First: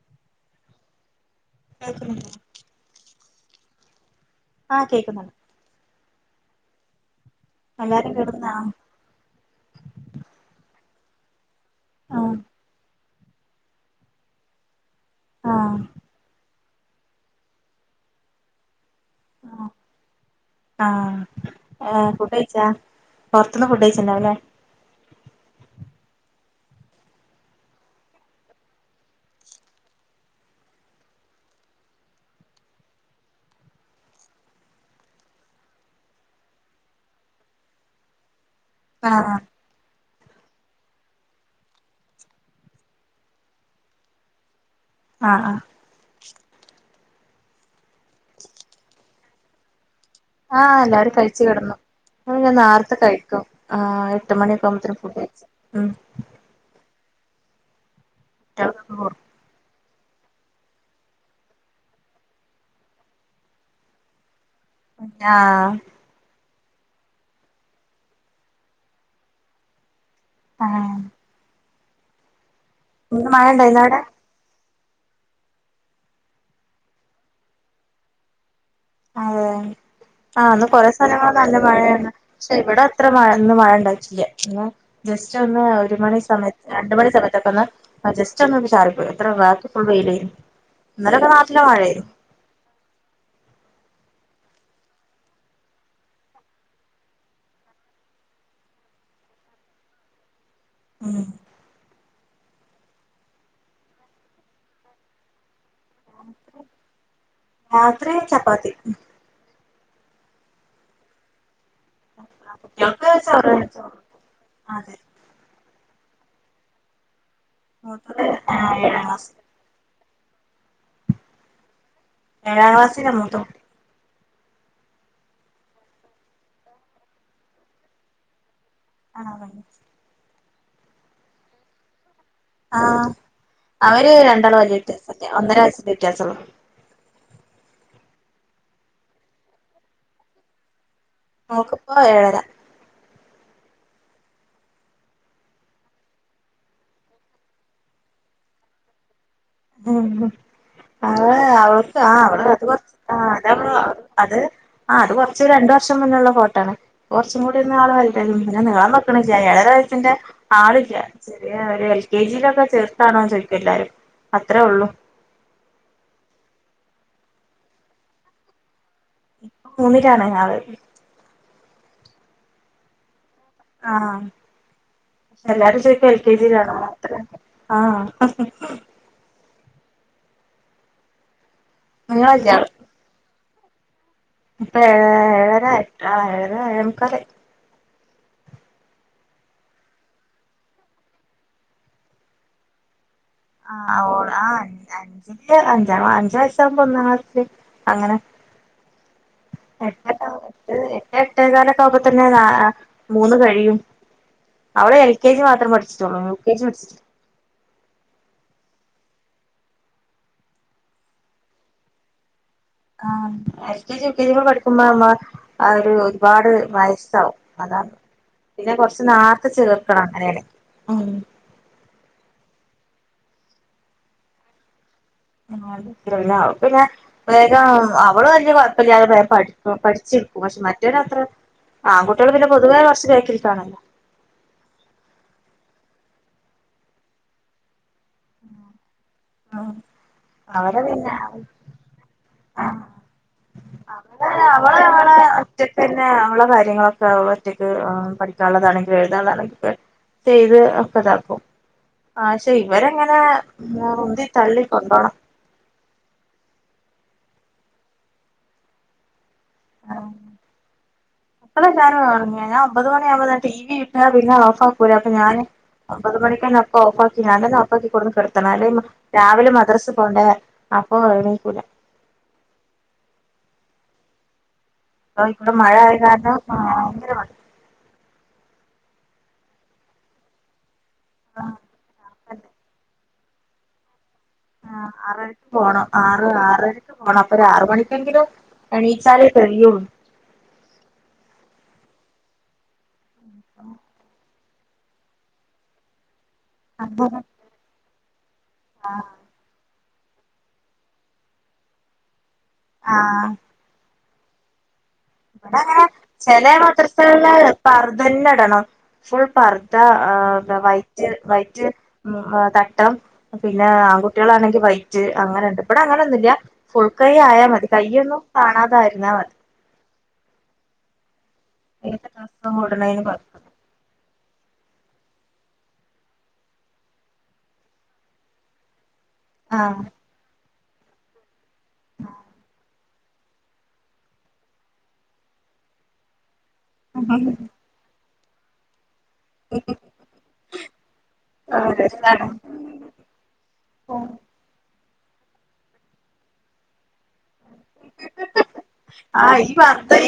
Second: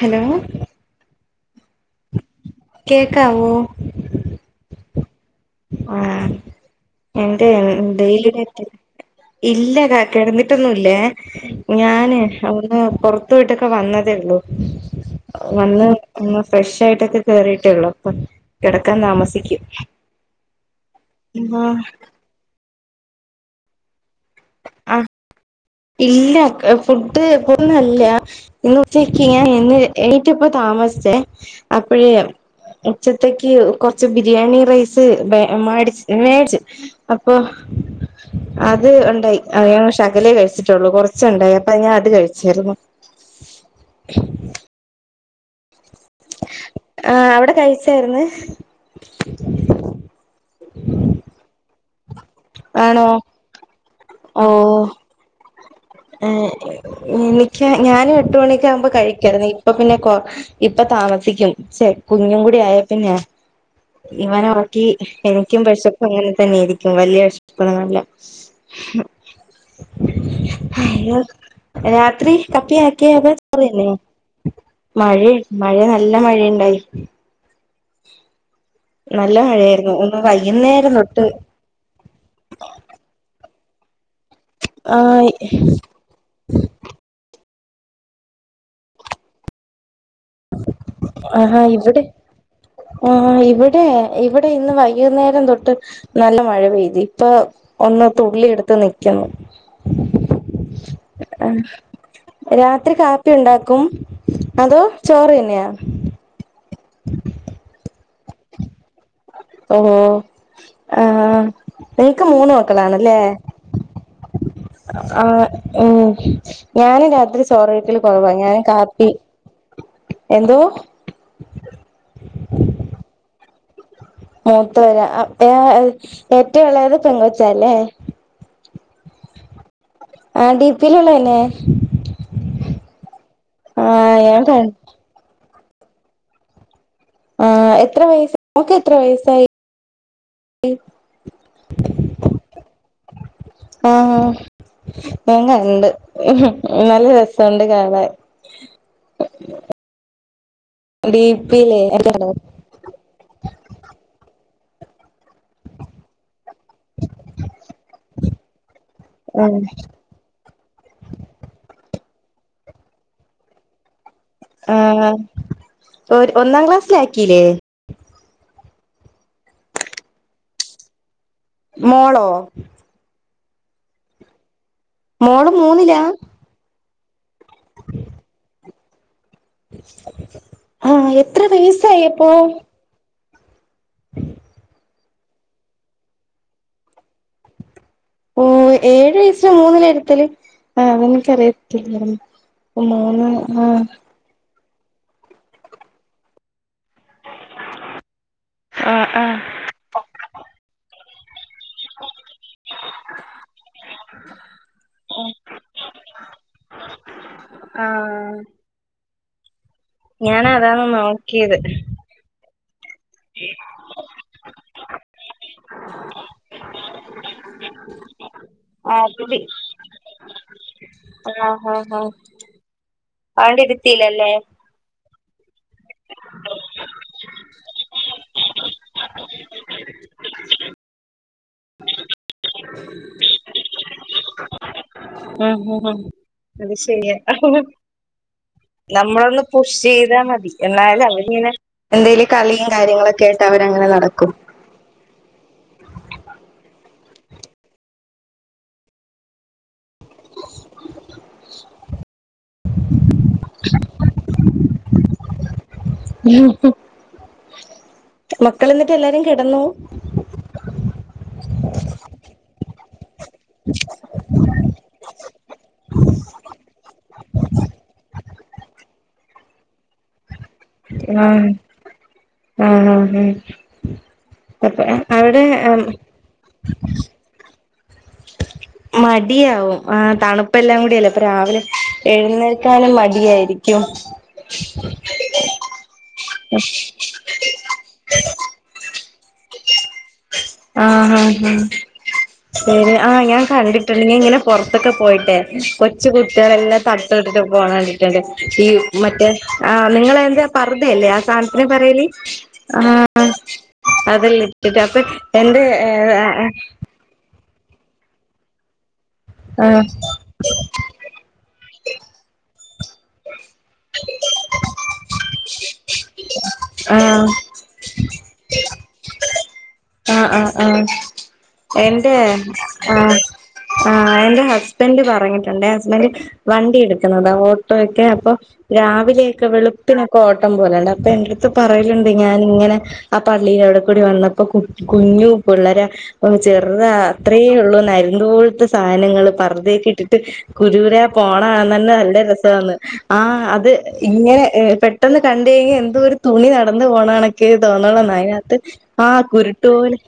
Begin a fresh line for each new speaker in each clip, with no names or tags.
Hello
കേക്ക്ന്ന്ണ്ടോ?
കേക്കാവോ
ആ കേക്ക്ന്നുണ്ട്.
ആ എന്റെയോ
എല്ലാരും
ഡെയ്ലി
കേടുന്നാ
നെറ്റ്. ഇല്ലടാ കെടന്നിട്ടൊന്നു ല്ലെ ഞാന്
ആഹ്
ഒന്ന് പെറ പോയിട്ടൊക്കെ വന്നതേ ഉള്ളൂ
ആഹ്
വന്ന് ന്ന് ഫ്രഷ് ആയിട്ടെക്കെ കേറിട്ടൊള്ളൂ മ് കെട ക്കാൻ താമസിക്കും.
ആ
ആഹ്
ഏ ഫുഡഴ്ച്ചാ? പൊറത്തുന്ന് ഫുഡ് കയ്ച്ചിണ്ടാവുല്ലേ?
ആഹ് ഇല്ല ക്ക ഫുഡ് പോന്നല്ല. ഇന്ന് ഉച്ചക്ക് ഞാൻ ഇന്ന് ഏണീറ്റപ്പോ താമസിച്ചേ. അപ്പഴേ ഉച്ചത്തേക്ക് കൊറച്ച് ബിരിയാണി റൈസ് മേ മേടി മേടിച്ചു. അപ്പൊ അത്
ആഹ്
ഉണ്ടായി
ആഹ്
അയ ശകലേ കഴിച്ച് പുള്ളൂ കൊറച്ചുണ്ടായി അപ്പ ഞാൻ അത് കഴിച്ചിരുന്നു
ആഹ് ആഹ്
ആഹ് അവടെ കഴിച്ചാരിന്ന്
അ ഞാൻ നേരത്തെ
ആണോ
കഴ്ക്കും. ആ എട്ട്
ഓ
മണിയൊക്കെയാകുമ്പത്തേക്കും ഫുഡ് കഴ്ക്കും. ഉം
ഏഹ് എനിക്ക് ഞാന് എട്ടു മണിക്കാമ്പം
കുട്ടികൾക്കൊക്കെ
കഴിക്കാരുന്നീ ഇപ്പ പിന്നെ കൊ ഇപ്പ താമസിക്കും. ച്ചെ കുഞ്ഞുംകൂടിയായെ പിന്നെയാ. ഇവനൊ ക്കി
കൊടുക്കും
എനിക്കും
ആഹ്
വെശപ്പെങ്ങനെ തന്നെയിരിക്കും വല്യയഷ് ഇപ്പളല്ല ഹു
ആഹ്
രാത്രി കപ്പയാക്കിയോ
ഇന്ന്
അതോ
മഴ
ചോറ്
ഉണ്ടായിരുന്നോ
തന്നെയൊ
അവിടെ
മഴയ മഴ നല്ല മഴയുണ്ടായി നല്ല
അതെ
മഴയായിരുന്നു ഒന്ന്
ആഹ് ഇന്ന് കൊറെ
വൈകുന്നേരം തൊട്ട്
സ്ഥലങ്ങളിൽ നല്ല മഴയാണ് പക്ഷെ ഇവിടെ അത്ര മഴ ഇന്ന് മഴയുണ്ടായി ഇല്ല ഇന്ന് ജസ്റ്റ്
ആഹ്
ഒന്ന് ഒരു മണി സമയത്ത് രണ്ടു മണി സമയത്തൊക്കെ ഒന്ന് ആ ജസ്റ്റ് ഒന്ന് വന്ന് ചാറി പോയി അത്രയുള്ളു ബാക്കി ഫുൾ വെയില
ആഹാ ഇവിടെ ആഹ് ഇവിടെ ഏ ഇവിടെ ഇന്ന് വൈകുന്നേരം തൊട്ട് നല്ല മഴ പെയ്തു ഇപ്പൊ ഒന്ന് തുള്ളി എടുത്ത് നിക്കുന്നു
ഉം
ആഹ് രാത്രി കാപ്പി ഉണ്ടാക്കും അതോ ചോറ് തന്നെയോ
ഇവടെ ചപ്പാത്തി
ഓഹോ ആഹ് നിങ്ങക്ക് മൂന്ന്
കുട്ടികൾക്ക്
മക്കളാണല്ലേ
ചോറ് ചോറ് അതെ
ആഹ് ഉം ഞാനും രാത്രി ചോറീറ്റിൽ
മൂത്തത്
കുറവാ ഞാനും
ഏഴാം
കാപ്പി
ക്ലാസ്സില്
എന്തോ
ഏഴാം ക്ലാസിലാ മൂത്തമോൻ
മൂത്തവര് ഏറ്റവും എളയത് പെങ്ങൊച്ച അല്ലേ
ആഹ് പെങ്കൊച്
ആഹ് ഡി പിയിലുള്ള തന്നെ
ആ
ആ
അവര്
ഞാൻ
രണ്ടാളും
കണ്ട്
അതിലിട്ടെ ഒന്നര വയസ് ൻ്റെവ്യത്യാസം ഉള്ളു
ആഹ് എത്ര വയസ നമക്ക് എത്ര വയസായി
അവക്കിപ്പോ ഏഴര
ആഹ് ഞാൻ കണ്ട് നല്ല രസമുണ്ട് കാണാൻ
മ്മ് അ
ഡിപിയിലേ
അവക്ക് ആ അവ അത് കൊറച്ച് ആ അത് അത് ആഹ് അത് കുറച്ച് രണ്ടു വർഷം മുന്നേള്ള ഫോട്ടോ ആണ് കുറച്ചും കൂടി ഒന്ന് ആള് വല്ലതായിന് പിന്നെ നീളം വെക്കാൻ വെക്ക്ണ് ഇല്ല
ആ
ഏഴരവയസിന്റെ ആളില്ല ചെറിയ ഒരു എൽ കെ ജിയിലൊക്കെ ചേർത്താണോന്ന് ചോയിക്കും എല്ലാരും അത്രേ ഉള്ളൂ
ആഹ് ഒരു ഒന്നാം ക്ലാസ്സിലാ ആ കിലേ
ഇപ്പം മൂന്നിലാണ് ആള്
മോളോ
ആഹ്
മോള്
എല്ലാവരും
മൂന്നിലാ
ചോദിക്ക എൽ കെ ജിയിലാണോ [unintelligible] ആഹ്
ആഹ് എത്ര വയ സായപ്പോ?
ഇപ്പം ഏഴ ഏഴര ആഹ് ഏഴേമുക്കാലായി.
ഓ ഏഴു വയസിലാ മൂന്നില് ഇരുത്തല് [unintelligible]
ആഹ് ഓ ആ [unintelligible] ഞ്ചാകുമ്പം ഒന്നാം ക്ലാസിൽ അങ്ങനെ
ആ ആ ആ
[unintelligible] [unintelligible] എട്ടേകാലക്കെ ആവുമ്പ തന്നെ ആഹ് മൂന്ന് കഴിയും. അവളെ എൽ കെ ജി മാത്രം പഠിച്ചിട്ടുള്ളൂ യു കെ ജി പഠിച്ചിട്ടി
ആ ഞാന് അതാണ് നോക്കിയത്.
ആഹ് L. K. G, U. K. G, പഠിക്കുമ്പോ നമ്മ ഒരുപാട് വയസാവും അതാണ് പിന്നെ
ആ
കൊറച്ച്
അതില്
നാർത്തെ ചേർക്കണം അങ്ങനെയാണേ
അവിടിരുത്തില്ലല്ലേ?
അവള് [unintelligible] ശിക്കും പക്ഷെ മറ്റവനത്ര ആകു [unintelligible] പൊതുവെ കുറച്ച് ബെകിൽക് ആണല്ലോ
ഉം ഉം അത് ശരിയാ നമ്മളൊന്ന് പുഷ് ചെയ്താൽ മതി
അവള്
എന്നാലും
പിന്നെ
അവരിങ്ങനെ എന്തേലും കളിയും കാര്യങ്ങളൊക്കെയായിട്ട് അവ
അവള് അവള അവളെ ഒറ്റക്കന്നെ അവള കാര്യം [unintelligible] ഒറ്റക്ക് പഠിക്കാനുള്ള താണങ്കിലും എഴുതാനുള്ളതാണങ്കിലും ഒക്കെ ചെയ്ത് ഒക്കെ താ ക്കും ആ ക്ഷേ ഇവരങ്ങനെ ഉന്തി തള്ളി ക്കൊണ്ടോണം.
മക്കളന്നിട്ട് എല്ലാരെ
ആ [unintelligible] ഒമ്പതു മ [unintelligible] ടി വി ഇട്ട പിന്നെ ഓഫ് ആക്കൂല. അപ്പൊ ഞാന് ഒമ്പത് മണിക്കായി നോക്ക ഓഫാക്കി ഞാൻ തന്നെ ഓഫാക്കികൊടുന്ന് കിടുത്തണം അല്ല രാവിലെ മദ്രസ് പോണ്ടേ? അപ്പൊ
ഉം
എണീക്കൂല
ഉം ഉം ഹു
ആ ഇവിടെ മഴ ആയ കാരണം ഭയങ്കര
മടിയാ വും ആ തണുപ്പ എല്ലാം കൂ ല്ല രാവിലെ എഴുന്നേൽ ക്കാനും മ ഫ്രീ യാ യിരിക്കും
ആ ആറരക്ക് പോണം ആറ് ആറരക്ക് പോണം അപ്പൊ ഒരു ആറ മണിക്കെങ്കിലും എണീച്ചാലേ തെലിയുള്ളു
ആ ആ ശരി ആഞാൻ കണ്ടിട്ടുണ്ട് നീ ഇങ്ങനെ പുറത്തൊക്കെ പോയിട്ടെ കൊച്ചു കു കുട്ടികെല്ലാം തട്ട് [unintelligible] ഡെലാസ് ഈ മറ്റേ ആ നിങ്ങളെ ന്താ പറുത അല്ലേ ആ സാധനത്തിന് പറയല് ആ
ആഹ്
അതെല്ലാംട്ടട്ട് അപ്പൊ
അട
എന്റെ
അങ്ങനെ
ഏ ആ
ചെല മാത്രസ കാളി ല് പറു തന്നെ ഇടണോ ഫുൾ
ആ
പർദ വൈറ്റ് വൈറ്റ് ഉം തട്ടം പിന്നെ ആൺകുട്ടികളാണെങ്കി വൈറ്റ് അങ്ങനു ണ്ട് ഇവടെ അങ്ങനെന്നുംല്ല ഫുൾ കൈ ആയാൽ
ആ
മതി കയ്യൊന്നു കാണാതായിരുന്ന വത്
ആ ആ ആ
ഏത്
എന്റെ
ഡ്രസ്സും
ആ
ഇടണേന് കൊഴപ്പ
ആ ൻ്റെ ഹസ്ബൻഡ് പറഞ്ഞിട്ടുണ്ട് ഹസ്ബൻഡ് വണ്ടി എടുക്കുന്നുന്നത് ഓട്ടോ ഒക്കെ അപ്പൊ രാവി വിലേക്കെ
ആഹ്
വെളുപ്പനൊക്കെഓ പട്ടം പോലണ്ട് അപ്പൊ എന്റെടുത്ത് പറയലുണ്ട് ഞാന ഇങ്ങനെ ആ പള്ളിൽവിടെ കൂടി വന്നപ്പോ കുഞ്ഞുപുള്ളരെ ചെറുത അത്രേ ഉള്ളൂ എന്ന ദൂൾത സ സനങ്ങൾ പുറുതെക്കെ ഇട്ടിട്ട് കുരൂര പോണന്ന്
ആഹ്
തന്നെ നല്ല
രസാണ്
രസന്ന് ആ അത് ഇങ്ങനെ പേ പെട്ടെന്ന് കണ്ട കഴിഞ്ഞാൽ എന്തോ ഒരു തുണി നടന്നു പോണണൊക്കെ തോന്നള്ളെന്ന അതിനകത്ത് ആകുരുട്ടു പോലെ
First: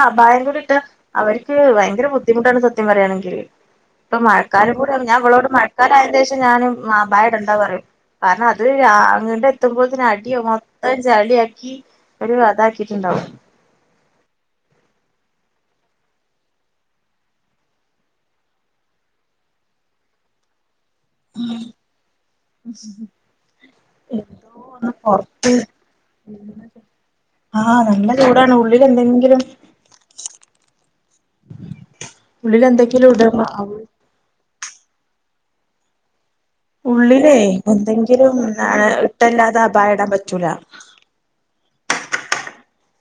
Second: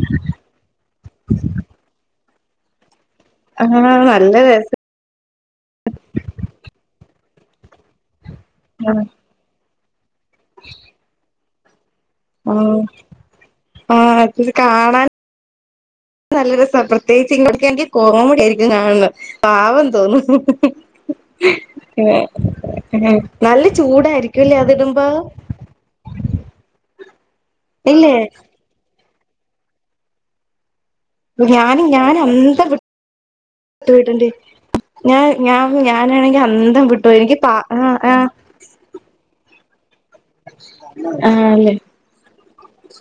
ആ ഭയം കൂടി ഇട്ട് അവർക്ക് ഭയങ്കര ബുദ്ധിമൂ ട്ടാണ് സദ്യം പറയാണേ
ആഹ്
ഇപ്പം
നല്ല രസ
മഴക്കാലം കൂടെ ഞാനവളോട് കാര ഏകദേശം ഞാനും മാ ബായടെണ്ട് എന്താ പറയും കാരണം അത് രാ
ആഹ്
അങ്ങ ത് പൊന്തിൻ ആ ഇഹ ചെല്യാക്കി
ആ ആ അത് കാണാൻ നല്ല രസം പ്രത്യേകിച്ച് ഇങ്ങോക്ക് എനിക്ക് കോമടി യിരിക്കും കാണുന്നത് പാവം തോന്നുന്നു നല്ല
ഇപ്പോ
ചൂടായിരിക്കല്ലേ
ഒന്ന്
അതിടുമ്പോ
ആഹ നല്ല
ഇല്ലേ
ചൂടാണ് ഉള്ളിൽ എന്തെങ്കിലും
ഞാനും ഞാന
ഉള്ളില് എന്തെങ്കിലും ഇടണം
അന്തട്ടണ്ട് ഞാൻ ഞാ ഞാനാണെങ്കിൽ
ഉള്ളിലേ എന്തെങ്കിലും ഒ ഇട്ടല്ലാതെ അപായം ഇടാൻ പറ്റൂല
ആഹ് അല്ലേ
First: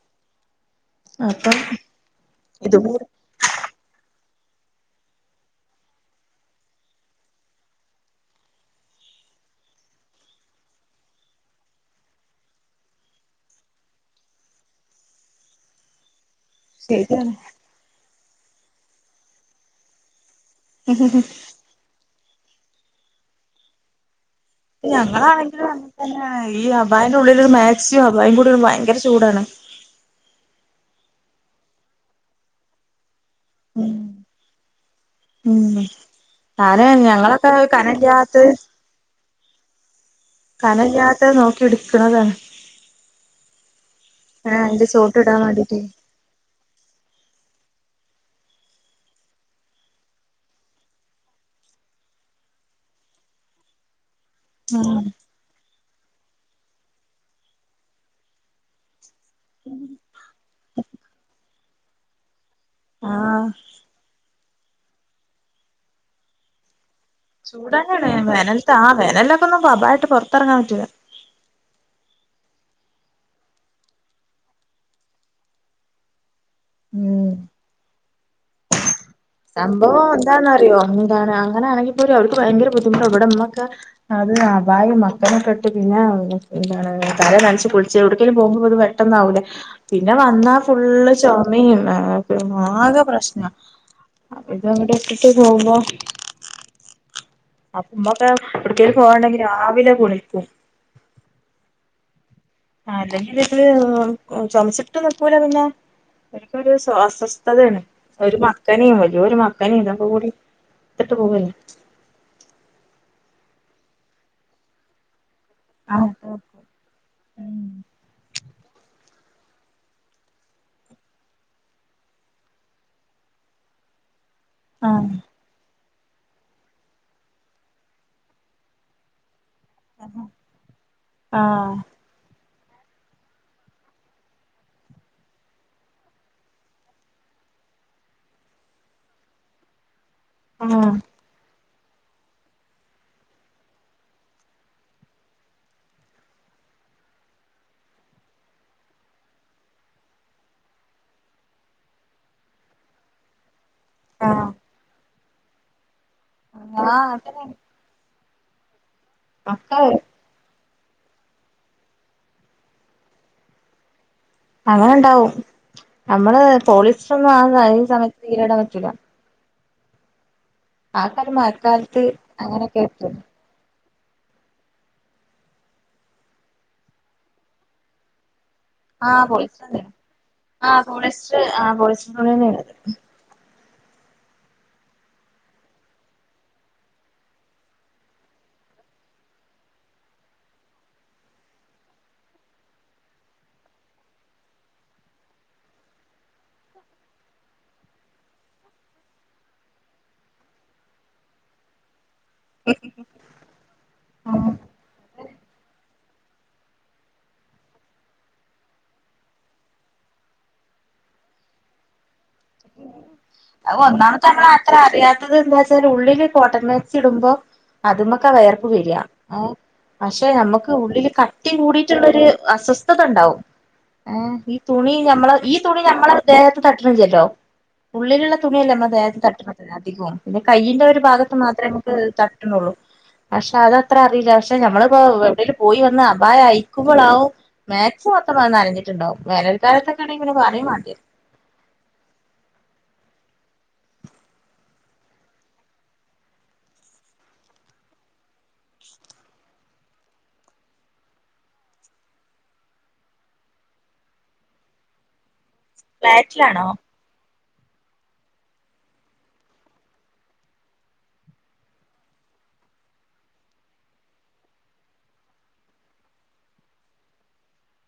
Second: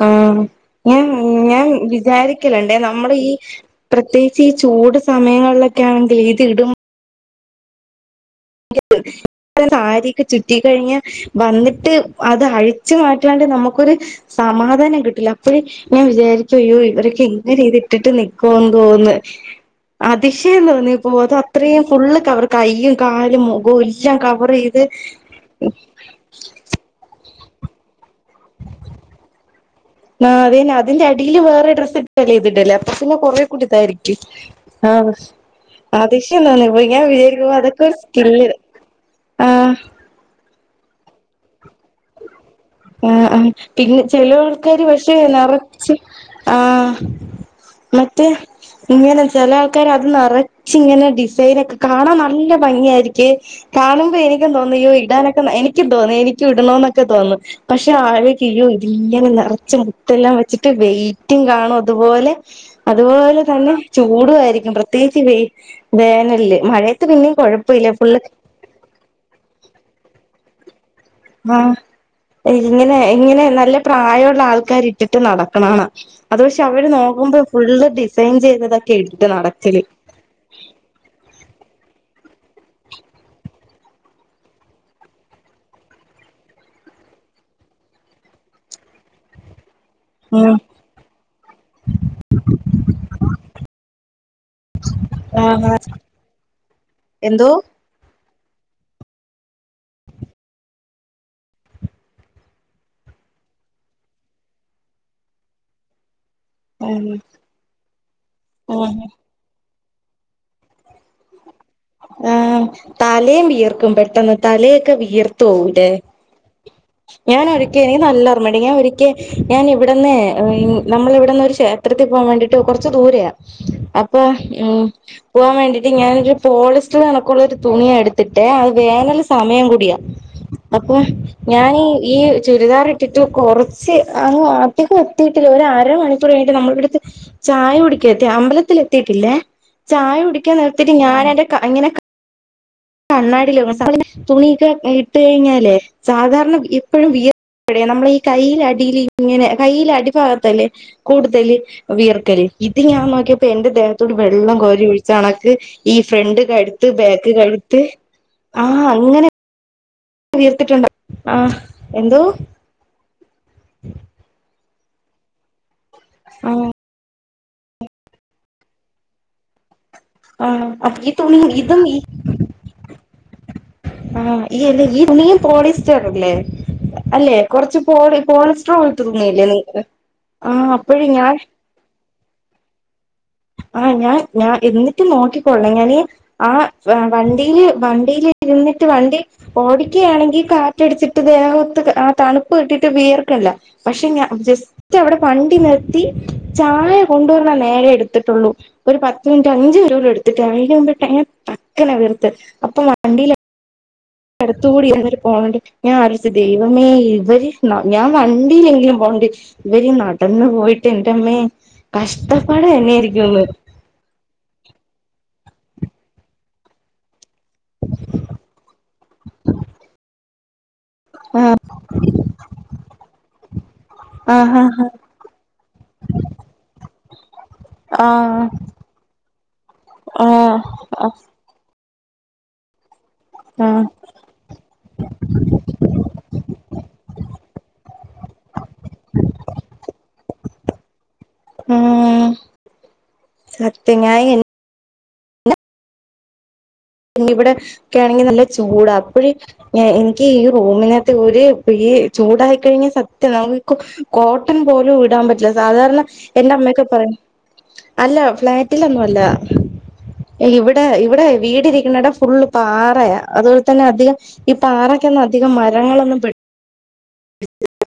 ആഹ ഞാ
അപ്പം
ഞാൻ വിചാരിക്കലണ്ടേ
ഇതും കൂടെ
നമ്മുടെ ഈ പ്രത്യേകിച്ച് ഈ ചൂട് സമയങ്ങളിലൊക്കെ ആണെങ്കിൽ ഇതി ഇടമ്പ സാരിയൊക്കെ ചുറ്റ കഴിഞ്ഞ വന്നിട്ട് അത് അഴിച്ചു മാറ്റാണ്ട് നമുക്കൊരു സമാധാനം കിട്ടില്ല അപ്പോഴ ഞാൻ വിചാരിക്ക ചെയ്യോ
ശരിയാണ്
ഇവരൊക്കെങ്ങെ ചെയ്തിട്ടില്ല കോൻ കോന്ന് അ ദിശ എന്ന് പറഞ്ഞപ്പോ അത് അത്രയും ഫുള് കവർ കയ്യ കാ [unintelligible]
ഞങ്ങളാണെങ്കിൽ ന തന്നെ ഈ അബായ ഉള്ളിൽ മ മാക്സ് ഭയ കൂടി ഭയങ്കര ചൂടാണ്
ആ അതന്നെ അതിന്റെ അടിയില് വേറെ ഡ്രസ്ല്ല ചെയ്തിണ്ടല്ലേ അപ്പ പിെ കുറ
ഉം
കൂട്ടിതായിരിക്ക ആഹ
ഉം
ആതിശംന്തന്ന ഇപ്പൊ
ഞാന്
ഞാൻ
ഞങ്ങളൊക്കെ
വിചാരിക്കുമ്പോ അതൊക്കെ ഒരു സ്കില്
കനല്ലാത്തത്
ആ
കനല്ലാത്ത നോക്കി ഇടുക്കണതാണ്
ആ ആ പിന്നെ ചെല ആൾക്കാാര്
അതിന്റെ
പക്ഷേ
ചോട്ടിടാൻ വേണ്ടീട്ടേ
നിറച്ച് ആ മറ്റേ ഇങ്ങനെ ചില ആൾക്കാര് അത് നിറച്ച് ഇങ്ങനെ ഡിസൈനൊക്കെ കാണാൻ നല്ല ഭംഗിയായിരിക്കേ കാണുമ്പോ എനിക്ക് തോന്നിയോ
ആഹ്
ഇടാനൊക്കെ എനിക്ക് നിക്കു തോന്നും എനിക്കും ഇടണോന്നൊക്കെ തോന്നും പക്ഷെ ആരെ കെയോതി ഇങ്ങനെ നിറച്ച് മുത്തെല്ലാം വെച്ചിട്ട് വെയിറ്റും കാണു അതുപോലെ അതുപോലെ
ആഹ്
തന്നെ ചൂടു ആരി പ്രത്യേകിച്ച് വെ വേനൽല് മഴ
ചൂടങ്ങാണ് വേനല്ത്ത് ആ വേനലൊക്കൊന്നും പതായിട്ട് പുറത്തിറങ്ങാൻ പറ്റൂല്ല
ആ ഇങ്ങനെ-ഇങ്ങനെ നല്ല പ്രായുള്ള ആൾക്കാര് ഇട്ടിട്ട് നടക്കണാണ അത് പക്ഷെ അവര്
ഉം
നോക്കുമ്പേ ഫുള്ള് ഡി ചെയ്ഞ്ചെയ്തത്
സംഭവം എന്താന്നറിയോ എന്താണ് അങ്ങനെയാണെങ്കി പോരും [unintelligible] ഭയങ്കര ബുദ്ധിമുട്ടാ ഇവിടെ മ്മക്ക് അത് അബായും മക്കനൊക്കെ ഇട്ട് പിന്നെ എന്താണ് തല നനച്ച് കുളിച്ച് എവിടേകെങ്കിലും പോകുമ്പോ അത് പെട്ടന്നാവില്ലേ പിന്നെ വന്നാ
ഉം
ഫുള്ള് ചൊമയും ആകെ പ്രശ്നാ അവിട അങ്ങട് ഇട്ടിട്ട് പോവുമ്പോ
എന്തോ
അപ്മ [unintelligible] ക്കെ എവിടേക്കെങ്കില് പോവാനിണ്ടെങ്കി രാവിലെ കുളിക്കും ആ അല്ലെങ്കില് ഇത് പൊമച്ചിട്ട് നിക്കൂല പിന്നെ അവര്ക്കൊരു
ഉം
സ്വാസസ്ഥലാണ് ഒരു
ഉം
മക്കനേം ഒരേരു മ മക്കനെ ഇതക്കകൂടി ഇടട്ട് പോവല്ലേ
ആഹ് തലയും വിയർക്കും പെട്ടെന്ന് തലയൊക്കെ വിയർതാ തോട്
ആഹ്
ഞാൻ ഒഴിക്കണ നല്ലർമ്മണ്ട് ഞാൻ ഒരി കെ ഞാൻ ഇവിടന്നേ നമ്മള് ഇവിടന്ന് ഒരു ക്ഷേത്രത്തി പോവാൻ വേണ്ടിട്ട് കുറച്ച് ദൂരെയാ പ്പം ഉം
ആഹ്
പോവാൻ വേണ്ടി എ ഞാനൊരു പോളിസ്റ്റർ കണക്കുള്ള രു തുണിയ എടുത്തിട്ട് അത് വേനൽ സമയം കൂടിയാ അപ്പൊ ഞാനി
ആഹ്
ഈ ചുരിദാർ ഇട്ടിട്ട് കൊറച്ച് അങ് അധികം എത്തിട്ടില്ല ഒരമണിക്കൂർ കഴിഞ്ഞട്ട് നമ്മളടുത്ത് ചായ കുടിക്ക എത്തി അമ്പലത്തില് എത്തിട്ടില്ലേ ചായ കുടിക്കാൻ നിർത്തിട്ട്
ആഹ്
ഞാന് ക്കാ അങ്ങിനെ ക കണ്ണാടിലിടണം [inaudible] തുണിയൊക്കെ ഇട്ട് കഴിഞ്ഞാലേ സാധാരണ ഇപ്പോഴും വിയർക്കുമ്പഴേ നമ്മടെ ഈ കൈയിലെ അടില് ഇങ്ങനെ കയ്യില അടിഭാഗത്തല്ലേ കൂടുതല് വിയർക്കല് ഇത് ഞാൻ നോക്കിയപ്പോ എന്റെ ദേഹത്തോട്
ആഹ്
വെള്ളം കോരി ഒഴിച്ചാണക്ക്‌ [unintelligible] ഈ ഫ്രണ്ട് കഴ്ത്ത് ബാക്ക്
അങ്ങനെയാണ്
കഴ് ആഹ്
[unintelligible]
വീർത്തിട്ടുണ്ടൊ ആ എന്തോ
അങ്ങനണ്ടാവും നമ്മള്
ആഹ്
പോളിസ്റ്റർ [unintelligible] ഈ സമയത്ത് തീരെ ഇടാൻ പറ്റൂല
ആഹ് അപ്പൊ
ആ
ഈ
കാല
തുണിയും ഇതും
മൽക്കാലത്ത് അങ്ങനൊക്കെ ത്
ആ ഈ തുണിയും പോളിസ്റ്ററല്ലേ അല്ലെ കൊറച്ച് പോളി പോളിസ് [unintelligible]
ആഹ്
തുണില്ലേ
പോളിസ്റ്റർ
നിങ്ങടെ
തന്നെയാണ്
ആഹ് അപ്പഴ് ഞാൻ
അങ്ങനന്നെണത്
ആ ഞാൻ ഞാൻ എന്നിട്ട് നോക്കിക്കൊള്ളണെ ഞാന് ആ വണ്ടില് വണ്ടില് ഇരുന്നിട്ട് വണ്ടി ഓടിക്കയാണെങ്കി കാറ്റടിച്ചിട്ട് ദേഹത്ത് ആ തണുപ്പ് ഇട്ടിട്ട് വിയർക്കില്ല പക്ഷെ ഞാൻ ജസ്റ്റ് അവിടെ വണ്ടി നിർത്തി ചായ കൊണ്ടുവന്ന നേരെ എടു എടുത്തിട്ടൊള്ളു ഒരു പത്ത് മിനിറ്റ് അഞ്ച് മിനിറ്റ് എടുത്തില്ല അതിനു മുമ്പേ ട്ടക്കനെ ത് അപ്പം വണ്ടില് എടുത്തുകൂടിയും [unintelligible] ഞാൻ ആലോയിച്ചു ദൈവമേ ഇവര് ഞാൻ വണ്ടിയിലെങ്കിലും പോണ്ട് ഇവര് നടന്നു പോയിട്ട് എന്റെമ്മേ കഷ്ടപ്പാട് തന്നൊയിരിക്കും
അത് ഒന്നാമത്തെ നമ്മളത്ര അറിയാ അത് എന്താച്ചാൽ ഉള്ളില് കോട്ടൺ മാക്സി ഇടുമ്പോ അതുമൊക്ക വേയർപ്പ് വരിക പക്ഷെ നമ്മക്ക് ഉള്ളില് കട്ടി കൂടിട്ടുള്ളൊരു അസ്വസ്ഥത ണ്ടാവും ഏഹ് ഈ
ആഹ്
തുണി നമ്മള ഈ തുണി നമ്മളെ ദേഹത്ത് തട്ടണില്ലല്ലോ ഉള്ളിലുള്ള
ആഹ്
തുണിയല്ലേ നമ്മദേഹത്ത് തട്ട്ണത് അധികോം പിന്നെ
ആഹ്
കയിന്റെ ഒരു
ആഹ്
ഭാഗത്ത് മാത്ര തട്ടുണോള്ളൂ പക്ഷെ
ആഹ്
അതത്ര അറിയില്ല പക്ഷെ നമ്മളിപ്പോ എവിടെലും പോയി വന്നാ അപായം അയക്കുമ്പോളാവും മാക്സി മൊത്തം നനഞ്ഞിട്ടുണ്ടാകും വേനൽക്കാലത്തൊക്കെയാണെ പറയും വേണ്ടിവരില്ല
ഉം സത്യം ഞാൻഎ പിന്നെ ഇവിടെക്കെ ആണെങ്കിൽ നല്ല ചൂടാ അപ്പഴ്‌ എനിക്ക് ഈ റൂമിനത്ത് ഒരു ഈ ചൂടായിക്കഴിഞ്ഞ സത്യം നമുക്ക് കോ കോട്ടൺ പോലും ഇടാൻ പറ്റ സാധാരണ എന്റെ
ഫ്ലാറ്റിലാണോ
അമ്മയൊക്കെ പറയും അല്ല ഫ്ളാറ്റിലൊന്നും അല്ല ഇവിടെ ഇവിടെ വീടിരി ന്നടം ഫുള്ള് പാറയാ അതുപോലെ തന്നെ അധികം ഈ പാറക്കൊന്നും അധികം മരങ്ങളൊന്നും പി [unintelligible]